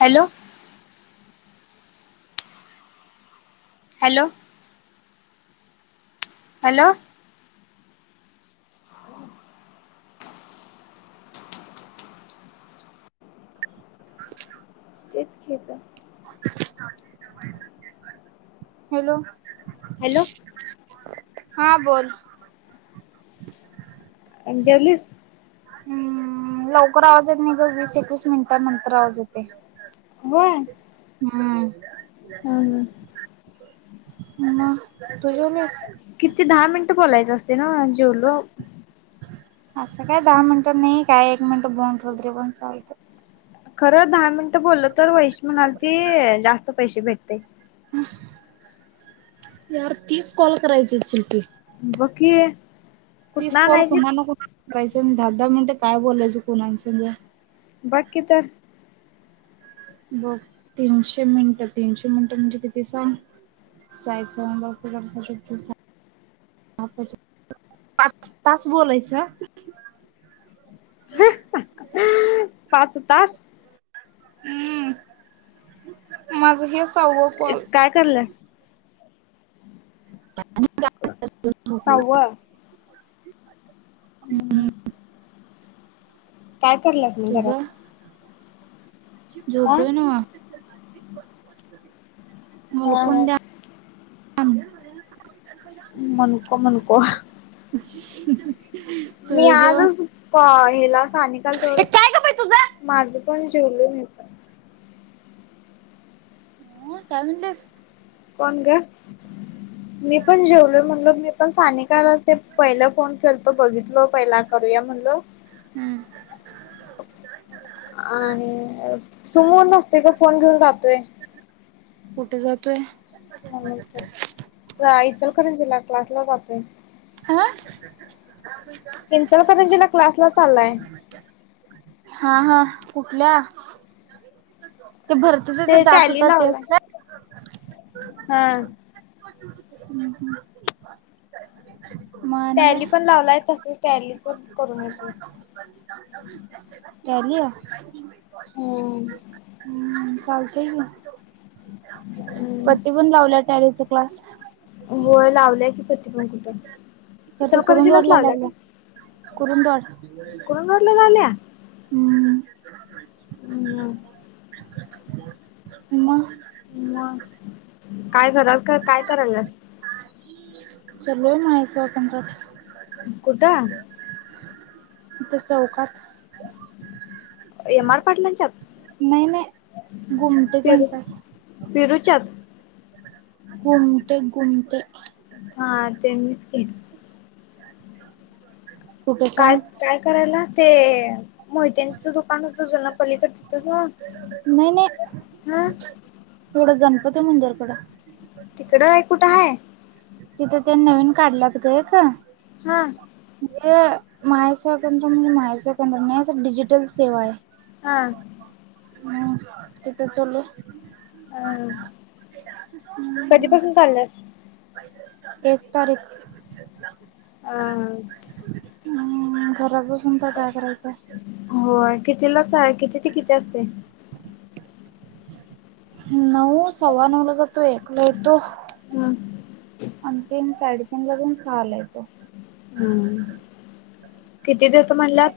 Hello hello hello [inaudible] तेच ख्याच hello hello हा बोल जेवलीस हम्म लवकर आवाज येत नाही ग वीस एकवीस मिनिटां नंतर आवाज येते होय हम्म हम्म ह तू जेवलीस किती दहा मिनिटं बोलायच असते ना जेवलो असं काय दहा मिनिट नाही काय एक मिनिट बों ठलत रे पण चालते खरं दहा मिनिटं बोलल तर वहिश म्हणाल की जास्त पैसे भेटते यार तीच कॉल करायची चल्टी बाघ की ती स्पॉल कुणान कुणा करायच दहा दहा मिनटे काय बोलायच कुणा सध्या बाकी तर बघ तीनशे मिनिटं तीनशे मिनिटं म्हणजे किती सांग स्ट्राईक सू पा तास बोलायच पाच तास हम्म माझ हेच काय करलंस सहाव हम्म काय करलंस मी घरात आ झोपो नव्ह हा ह मुलकून द्या आम्ह मुणको मुणको [inaudible] मी तुझं आज जेवण ते काय ग बाई तुझं कोण जेवलो हा काय म्हणतेस कोण गं मी पण जेवलो म्हणलोमी पण सानिकाला ते पहिला फोन केलतो बघितल पहिला करूया म्हणलो हम्म आहे सुमू नसतोय गं फोन घेऊन जातोय कुठे जातोय यचल त्या इंचलकरज क्लास ला जातोय इचलकरंजीला क्लासला चाललाय आा [inaudible] ते टॅली लावलाय तेब हा [inaudible] टॅली पण लावलाय तसच टॅली टॅली हम हम्म चालतंय की पती पण लावल्या टॅरीचा क्लास होय लावल्या की प्रती पण कुठं घरचे कुरुंदवाड इचलकरंजीलाच लागल्या कुरुंदवाड कुरुंदवाड लावल्या हम ह मग मग काय घरात काय कराल्यास चाललय महेश काकांच्यात कुठ इथे चौकात इथं एम आर पाटलांच्यात नाही नाही घुमते त्यांच्यात चात घुमते घुमते हा ते मीच की [inaudible] काय सांग काय करायला ते मोहित्यांचं दुकान होत जुन पलीकड तिथेच नव्ह हम तिकडं गणपती मंदिरकडं तिकड हाय कुठं हाय तिथे ते नवीन काढल्यात ग एक हा म्हणे माहे स्वकंद्रम महावीर सेवा केंद्र नाही अस डिजिटल सेवा आहे हा हम् तिथे चाललोय हम कधीपासून झाल्यास एक तारीख आ घरात बसून तर काय करायचंय होय कितीलाच आहे किती ते किती असते नऊ सव्वा नऊ ला जातोय एकला येतो ह आणि तीन साडेतीन जावून सहाला येतोय. हम् किती दितो म्हणल्यात?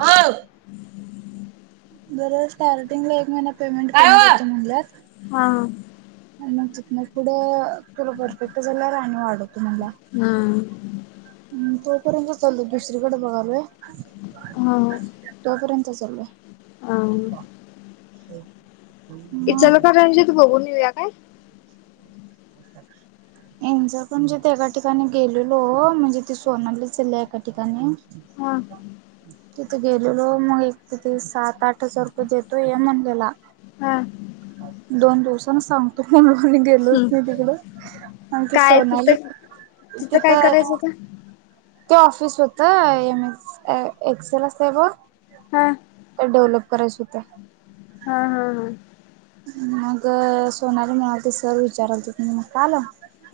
हा बर स्टार्टिंगला एक महिना पेमेंट कमी देतो म्हटल्यात हा म तिथंन पुढं तुला परफेक्ट झाल्यावर आणि वाढवतो हा म्हणला हा तोपर्यंत चाललोय दुसरीकडे बघाय लागलोय. तोपर्यंत च चाललोय ह् मग इचलकरंजी बघून येऊया काय? [unintelligible] [inaudible] एका ठिकाणी गेलेलो म्हणजे ती सोनाली चालीया एका ठिकाणी हा तिथे गेलेलो मग एक तिथे सात आठ आठ हजार रुपये देतो ये म्हणलेला हा दोन दिवसान सांगतो म मणी गेलोच नाही तिकडं आणि ती काय सोनाली तिथं काय तिथं करायचं होत ते ऑफिस होत एम ए एक्सेल असतंय बघ हा डेव्हलप करायच होते हा हा हा मग सोनाली म्हणालती सर विचारालती म्हणून काल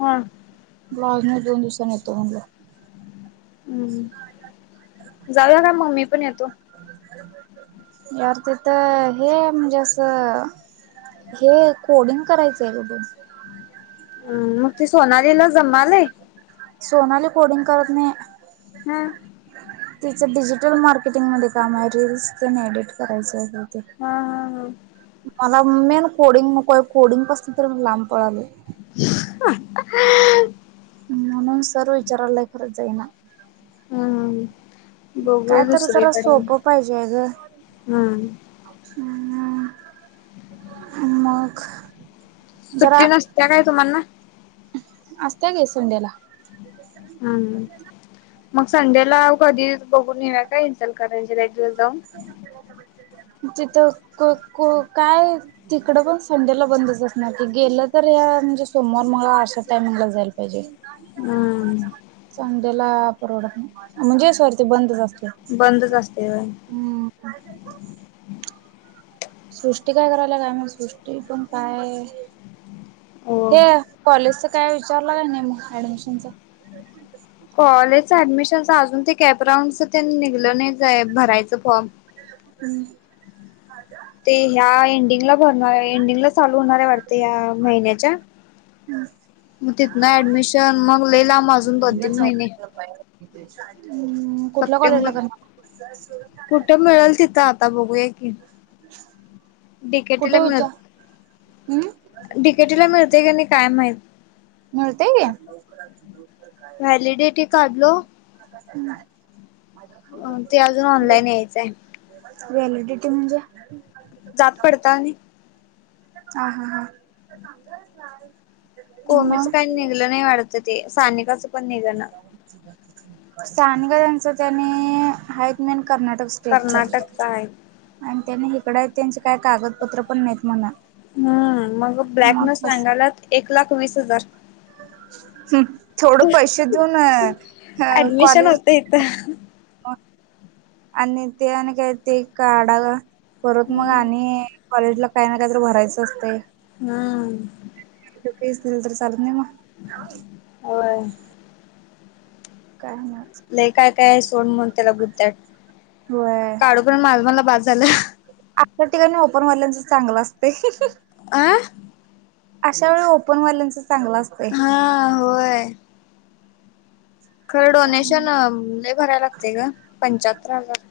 हा माझं मी दोन दिवसांनी येतो म्हणलं हम्म जाणार का म मी पण येतो? यार तीथं हे म्हणजे असं हे कोडिंग करायचंय गं बसू. हम् मग ते सोनलीला जमालेय? सोनाली कोडिंग करत नाही. हा हा तिचं डिजिटल मार्केटिंग मध्ये काम आहे रीलस तेण एडिट करायचं आहे. हा हा मला मेन कोडिंग नको आहे कोडिंग पासन तर मी लांब पळाले. ह्. म्हणून सर विचारायलाय खरं जाईना. हम हम. बघूया काय तर जरा दुसरीकडे सोपं पाहिजे हम्. ह्म मग सुट्टी नसतीया काय तुम्हाना असतीय कि संंडेला हम् मग संडेला कधीच बघून येऊया काय इचलकरंजी ला [unintelligible] तिथं कह कोण काय तिकडं पण संडेला बंदच असणार की गेलं तर काय म्हणजे सोमवार मंगळवार आशा ताईंना जायला पाहिजे. ह्आ. ल्याला परवडतो नाही म्हणजे सोड बंदच असतंय बंदच असतंय होय. हम्म. सृष्टी काय करालीया काय माहित सृष्टी पण काय? हो हे कॉलेजच काय विचारलं का नाही मग ऍडमिशनच कॉलेजच ऍडमिशनच अजून ते कॅपराऊंडच निघलं नाहीच आहे भरायचं फॉर्म ह. ते ह्या एंडिंगला भरणार एंडिंगला चालू होणार आहे वाटते या महिन्याच्या मग तिथ ना ऍडमिशन मग लय लाम अजून दोन तीन महिने कुठल्या कॉलेज ला करणा कुठे मिळेल तिथं आता बघूया. डि के टी ला कुठे मिळ. विचार हम्म डी के टी ला मिळतय का नाही काय माहित. मिळतय की ह. व्हॅलिडिटी काढलो अ ते अजून ऑनलाईन यायचंय. व्हॅलिडिटी म्हणजे जात पडताळणी हा हा हा. कोमीच काही निघलं नाही वाढत. सानी हा तेनी आहित मेन कर्नाटक स्टेट च. कर्नाटकचा आहे इकड त्यांचे काय कागदपत्र पण नाहीत म्हण हम्म मग ब्लॅकने सांगायलात एक लाख वीस हजार. हम्म. थोड पैसे देऊन ऍडमिशन कॉलेज होत इथं आणि ते आणि काय ते काडा परत मग आणि कॉलेजला काय ना काय तर भरायचं असतय. हम. त केस दिली तर चालत नाही म होय. काय नाही लय काय काय आहे सोड म्हून त्याला बुद्ध्याट होय. काढू पण माझ मला बास. झालं पण मल्यांचं चांगलं असतय आं अशा वेळी ओपनवाल्यांच चांगलं असतय हा होय खरं काय डोनेशन नाही. लय भरायला लागत ग पंचाहत्तर हजार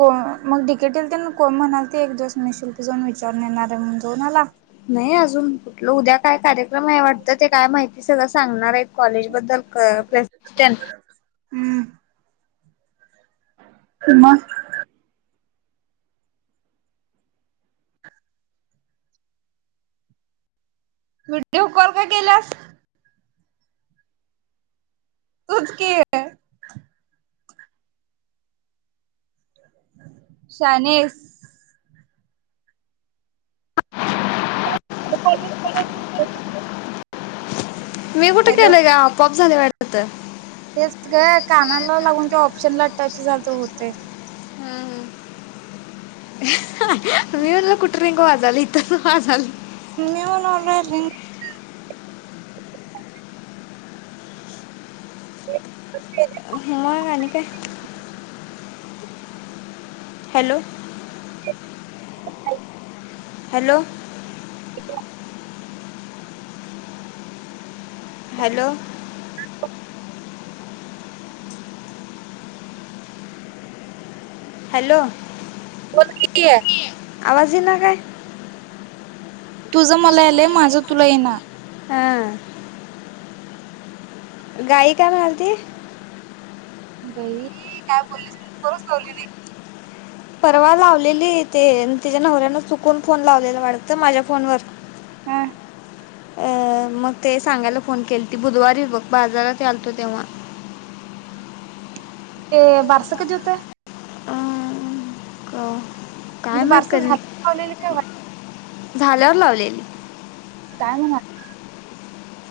को मग डी के टी तेन को म्हणालती एक दिवस मी शिल्पी जाऊन विचारून येणार आहे म्हणून जाऊनला नाही अजून कुठलं उद्या काय कार्यक्रम आहे वाटतं ते काय माहिती सगळं सांगणार आहे कॉलेजबद्दल प्रेसिस्टंट हम म विडिओ कॉल का केेल्यास तूच की शानी आहेस [unintelligible] मी कुठे हॅलो केलंय ग आपॉप झालय वाटत तेच ग कानाला लागून ते ऑप्शन ला टच जात होतय हम्म हम मी म्हंटल कुट वाजली इथ वाजाली मव नोडय [unintelligible] मग आणि काय हॅलो हॅलो हॅलो हॅलो होर क आहे आवाजी ना काय तुझं मला यालंय माझं तुला येणार हां गाई का म्हलती गई काय बोललीस खरच लावली नाही परवा लावलेली ते तच्या नवऱ्यान चुकून फोन लावलेला वाटतं माझ्या फोनवर हा अ मग ते सांगायला फोन केल ती बुधवारी बघ बाजारात आलतो तेव्हा ते बर्सक ज्यत अं, क- काय म्हणजे माहीत बारस कधी झालं पावलेली काय वा झाल्यावर लावलेली काय म्हणा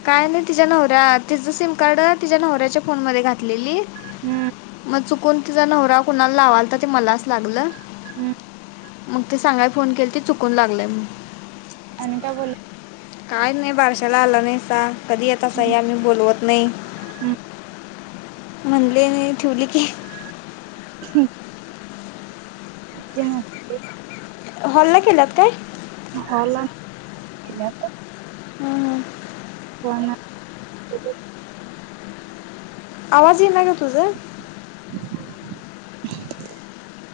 काय नाही तिच्या नवऱ्या तिचं सिम कार्ड तिच्या नवऱ्याच्या फोन म घाल हम्म मग चुकून तिचा नवरा कुणाला लावाल तर ते मलाच लागल हम् मग ते सांगायला फोन केले ते चुकून लागलय म आम् का बोल काय नाही बारशाला आल नाहीसा कधी येत अस हम्म या मी बोलवत नाही हम्म म्हणले आणि ठेवली की ह जन्हा हल्ला केलात काय झाला हम हम वा आवाज येणार का तुझं, [inaudible]